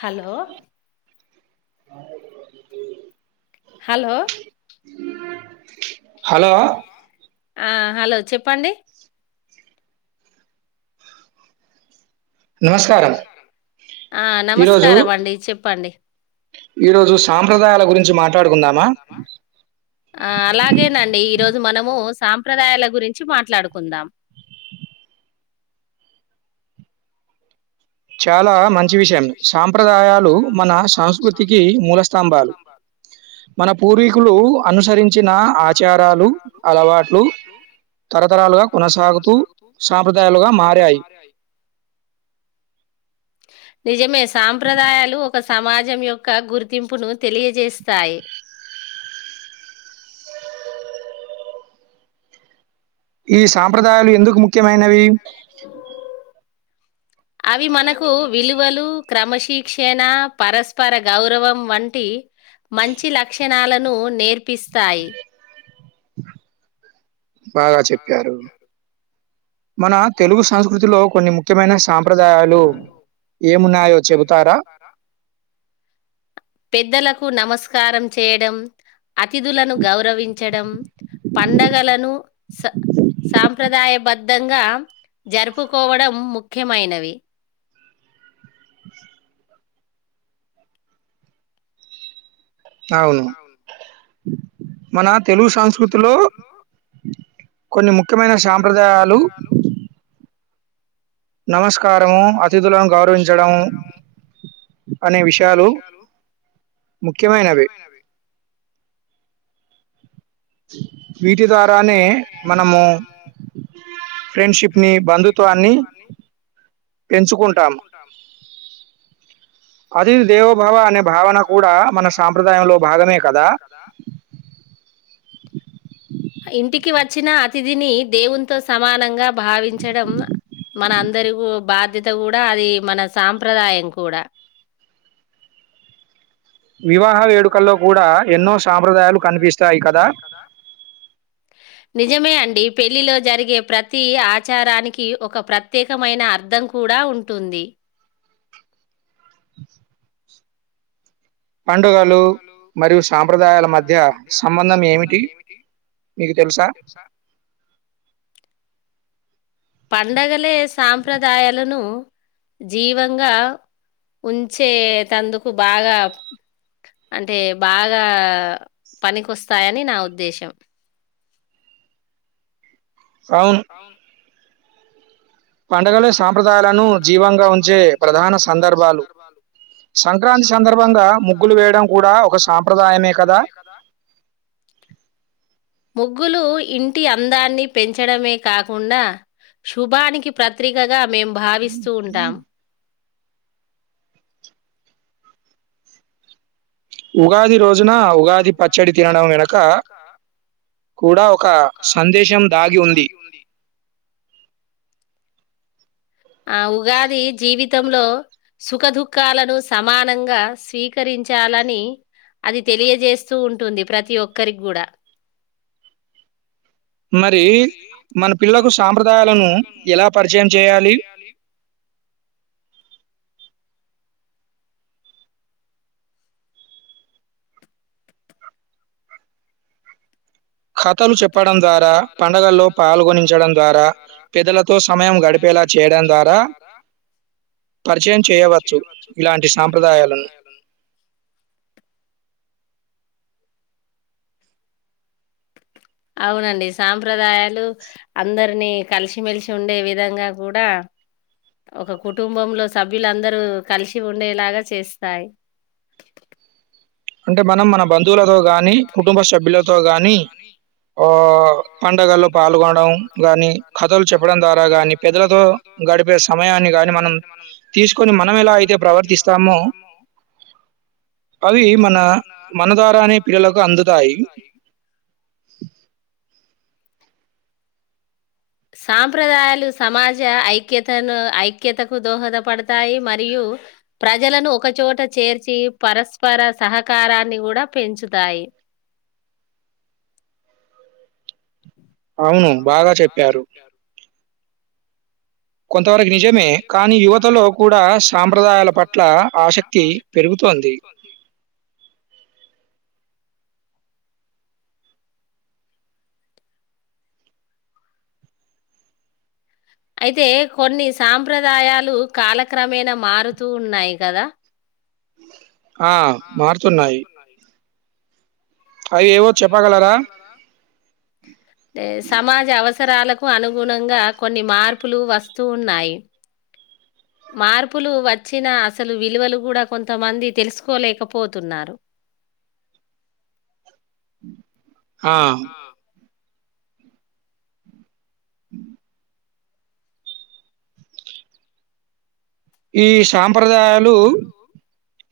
Hello hi [unintelligible] hello [inaudible] hello ఆ hello చెప్పండి నమస్కారం ఆ ఈరోజు నమస్కారం అండి చెప్పండి ఈరోజు సాంప్రదాయాల గురించి మాట్లాడుకుందామా. ఆ అలాగేనండి ఈ రోజు మనము సాంప్రదాయాల గురించి మాట్లాడుకుందాం. [inaudible] చాలా మంచి విషయం సాంప్రదాయాలు మన సంస్కృతికి మూల స్థంభాలు. మన పూర్వీకులు అనుసరించిన ఆచారాలు అలవాట్లు తరతరాలుగా కొనసాగుతూ సాంప్రదాయాలుగా మారాయ్. నిజమే సాంప్రదాయాలు ఒ ఒక సమాజం యొక్క గుర్తింపును తెలియజేస్తాయి. ఈ సాంప్రదాయాలు ఎందుకు ముఖ్యమైనవి [inaudible] అవి మనకు విలువలు క్రమశిక్షణ పరస్పర గౌరవం వంటి మంచి లక్షణాలను నేర్పిస్తాయి బాగా చెప్పారు మన తెలుగు సంస్కృతిలో కొన్ని ముఖ్యమైన సాంప్రదాయాలు ఏమున్నాయో చెబుతారా పెద్దలకు నమస్కారం చేయడం అతిథులను గౌరవించడం పండగలను స సాంప్రదాయ బద్ధంగా జరుపుకోవడం ముఖ్యమైనవి అవును మన తెలుగు సంస్కృతిలో కొన్ని ముఖ్యమైన సాంప్రదాయాలు నమస్కారము అతిథులను గౌరవించడము అనే విషయాలు ముఖ్యమైనవి [inaudible] వీటి ద్వారానే మనము ఫ్రెండ్ షిప్ని బంధుత్వాన్ని పెంచుకుంటాము అతిథి దేవోభవ అనే భావన కూడా మన సాంప్రదాయంలో భాగమే కదా. ఇంటికి వచ్చిన అతిథిని దేవుంతో సమానంగా భావించడం మన అందరి ఊ బాధ్యత కూడా అది మన సాంప్రదాయం కూడా వివాహ వేడు హ వేడుకల్లో కూడా ఎన్నో సాంప్రదాయాలు కనిపిస్తాయి కదా నిజమే అండి పెళ్లిలో జరిగే ప్రతి ఆచారానికి ఒక ప్రత్యేకమైన అర్థం కూడా ఉంటుంది. పండుగలు మరియు సాంప్రదాయాల మధ్య సంబంధం ఏమిటి? మీకు తెలుసా? పండగలే సాంప్రదాయాలను జీవంగా ఉంచే తందుకు బాగా అంటే బాగా పనికొస్తాయని నా ఉద్దేశం. అవును పండగలు సాంప్రదాయాలను జీవంగా ఉంచే ప్రధాన సందర్భాలు సంక్రాంతి సందర్భంగా ముగ్గులు వేయడం కూడా ఒక సాంప్రదాయమే కదా! ముగ్గులు ఇం టి అందాన్ని పెంచడమే కాకుండా శుభానికి ప్రత్రికగా మేము భావిస్తూ ఉంటాం. ఉగాది రోజున ఉగాది పచ్చడి తినడం వెనక కూడా ఒక సందేశం దాగి ఉంది. ఆ ఉగాది జీవితంలో సుఖ దుఃఖాలను సమానంగా స్వీకరించాలని అది తెలియజేస్తూ ఉంటుంది ప్రతి ఒక్కరికి గూడా మరి మన పిల్లలకు సాంప్రదాయాలను ఎలా పరిచయం చేయాలి? కథలు చెప్పడం ద్వారా పండగల్లో పాల్గొనించడం ద్వారా పెద్దలతో సమయం గడిపేలా గడిపేలా చేయడం ద్వారా పరిచయం చేయవచ్చు ఇలాంటి సాంప్రదాయాలను అవునండి సాంప్రదాయాలు అందరినీ కలిసిమెలిసి ఉండే విధంగా కూడా ఒక కుటుంబంలో సభ్యులందరూ కలిసి ఉండేలాగా చేస్తాయి. అంటే మనం మన బంధువులతో గాని కుటుంబ సభ్యులతో గాని ఆ పండగల్లో పాల్గొనడం గాని కథలు చెప్పడం ద్వారా గాని పెద్దలతో గడిపే సమయాన్ని గానీ మనం తీసుకొని మనం ఎలా అయితే ప్రవర్తిస్తామో అవి మన మన మన ద్వారానే పిల్లలకు అందుతాయి. సాంప్రదాయాలు సమాజ ఐక్యతను ఐక్యతకు దోహదపడతాయి మరియు యు ప్రజలను ఒకచోట చేర్చి పరస్పర సహకారాన్ని గూడా పెంచుతాయి. ఇ అవును బాగా చెప్పారు. కొంతవరకి నిజమే కానీ యువతలో కూడా సాంప్రదాయాల పట్ల ఆసక్తి పెర్ ప్రభుత్వనికి అయితే కొన్ని సాంప్రదాయాలు కాలక్రమేణ మారుతూ ఉన్నాయి కదా ఆ మారుతున్నాయి అవి ఏవో చెప్పగలరా సమాజ అవస పరాలకు అనుగుణంగా కొన్ని మార్పులు వస్తూ ఉన్నాయి మార్పులు వచ్చినా అసలు విలువలు కూడా కొంతమంది తెలుసుకోలేకపోతున్నారు ఆ హ ఈ సాంప్రదాయాలు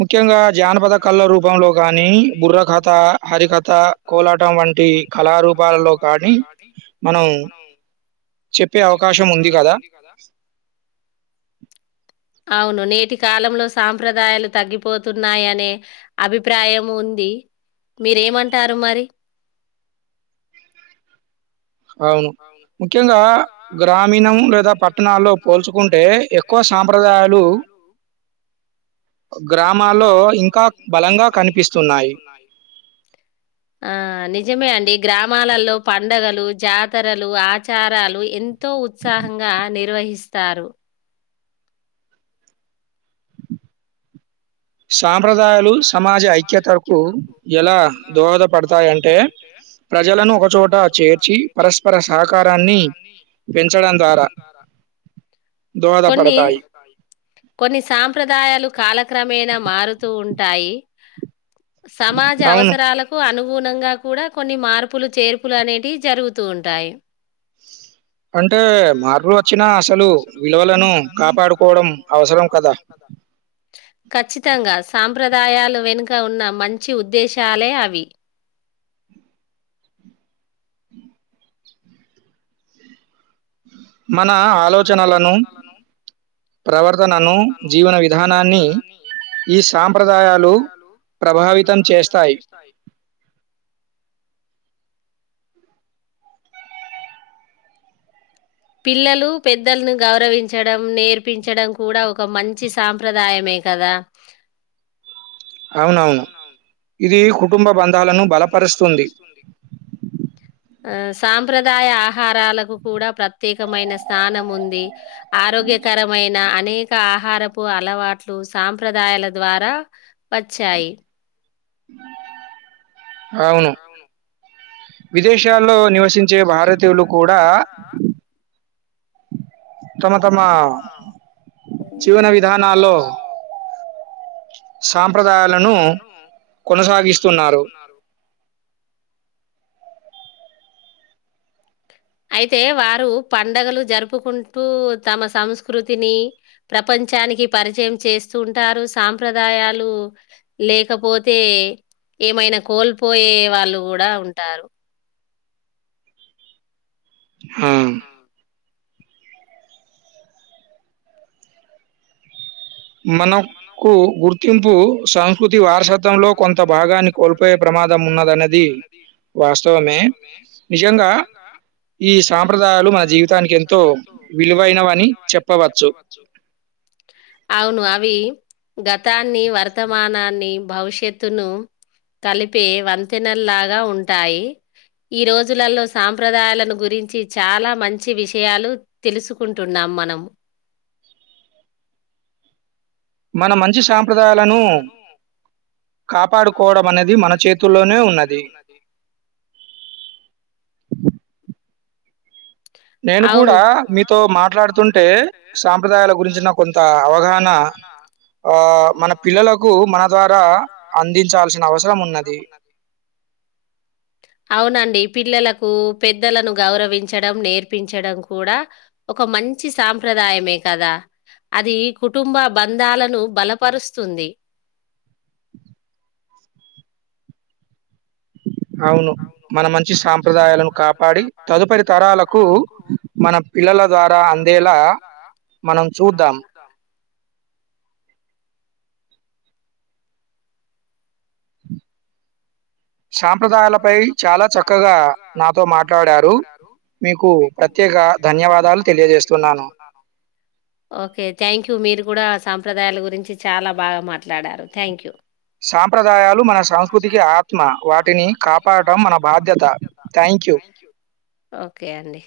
ముఖ్యంగా జానపద కళ్ల రూపంలో గాని బుర్ర కథ, హరికథ, కోలాటం వంటి టి కళారూపాలలో కానీ మనం చెప్పే అవకాశం ఉంది కదా అవును నేటి కాలంలో సాంప్రదాయాలు తగ్గిపోతున్నాయ అనే అభిప్రాయం ఉంది. మీరు ఏమంటారు మరి ఆ అవును ముఖ్యంగా గ్రామీణం లేదా పట్టణాల్లో పోల్చుకుంటే ఎక్కువ ఎక్కువ సాంప్రదాయాలు ఆ గ్రామాల్లో ఇంకా బలంగా కనిపిస్తున్నాయి ఆ ని నిజమే అండి గ్రామాలలో పండగలు, జాతరలు, ఆచారాలు ఎ ఎంతో ఉత్సాహంగా నిర్వహిస్తారు సాంప్రదాయాలు సమాజ ఐక్యతకు ఎలా దోహదపడతాయంటే ప్రజలను ఒకచోట చేర్చి పరస్పర సహకారాన్ని పెంచడం ద్వారా కొన్ని దోహదపడతాయి. కొన్ని సాంప్రదాయాలు కాలక్రమ మేన మారుతూ ఉంటాయి సమాజ అవును. అవసరాలకు అను గుణంగా కూడా కొన్ని మార్పులు చేర్పులు అనేటివి జరుగుతూ ఉంటాయి. ఆ అంటే మార్పులు వచ్చినా అసలు విలువలను కాపాడుకోవడం అవసరం కదా ఖచ్చితంగా సా సాంప్రదాయాలు వెనుక ఉన్న మంచి ఉద్దేశాలే అవి మన ఆలో నా ఆలోచనలను ప్రవర్తనను జీవన విధానాన్ని ఈ సాంప్రదాయాలు ప్రభావితం చేస్తాయి ఆ పిల్లలు పెద్దలను గౌరవించడం నేర్పించడం కూడా ఒక మంచి సాంప్రదాయమే కదా ఆ అవునవును ఇది కుటుంబ బంధాలను లను బలపరుస్తుంది ఆ సాంప్రదాయ ఆహారాలకు కూడా ప్రత్యేకమైన స్థానం ఉంది ఆరోగ్యకరమైన అనేక ఆహారపు అలవాట్లు సాంప్రదాయాల ద్వారా వచ్చాయి. అవును. విదేశాల్లో నివసించే భారతీయులు కూడా. తమ తమ జీవన విధానలో. అ సాంప్రదాయాలను కొనసాగిస్తున్నారు. అయితే వారు పండగలు జరుపుకుంటూ తమ సంస్కృతిని ప్రపంచ. ప్రపంచానికి పరిచయం చేస్తూ ఉంటారు సాంప్రదాయాలు లేకపోతే. ఏమైనా కోల్పోయే వాళ్ళు కూడా ఉంటారు. హామ్. మనకు గుర్తింపు సంస్కృతి వారసత్వంలో కొంత భాగాన్ని కోల్పోయే ప్రమాదం. ప్రమాదం ఉన్నదన్నది ఉన్నదనేది వాస్తవమే నిజంగా. ఈ సాంప్రదాయాలు మన జీవితానికి ఎంతో విలువైనవని చెప్పవచ్చు. అవును అవి గతాన్ని వర్తమానాన్ని భవిష్యత్తును. కలిపి వంతెనల్లాగా ఉంటాయి. ఈ రోజులలో సాంప్రదాయాలను గురించి చాలా మంచి విషయాలు తెలుసుకుంటున్నాము. మనం. మనం మంచి సాంప్రదాయాలను. కాపాడుకోవడం అనేది మన చేతుల్లోనే ఉన్నది. నేను అవును కూడా మీతో మాట్లాడుతుంటే సాంప్రదాయాల గురించిన కొంత అవగాహన. అవున. ఆ మన పిల్లలకు మన ద్వారా అందించాల్సిన అవసరం ఉన్నది. అవునండి పిల్లలకు పెద్దలను గౌరవించ్. నేర్పించడం కూడా ఒక మంచి సాంప్రదాయమే కదా. అది కుటుంబ బంధాలను బలపరుస్తుంది. అవును. మన మంచి సాంప్రదాయాలను కాపాడి తదుపరి తరాలకు మన పిల్లల ద్వారా అంది. ఆ అందేలా. మనం చూద్దాం. సాంప్రదాయాలపై చాలా చక్కగా నాతో మాట్లాడారు. మీకు ప్రత్యేక ధన్యవాదాలు తెలియజేస్తున్నాను. ఓకే థాంక్యూ మీరు కూడా సాంప్రదాయాల గురించి చాలా బాగా మాట్లాడారు థ్యాంక్ యూ. సాంప్రదాయాలు మన సంస్కృతికి ఆత్మ వాటిని. వాటిని కప్పడం మన బాధ్యత థ్యాంక్ యూ.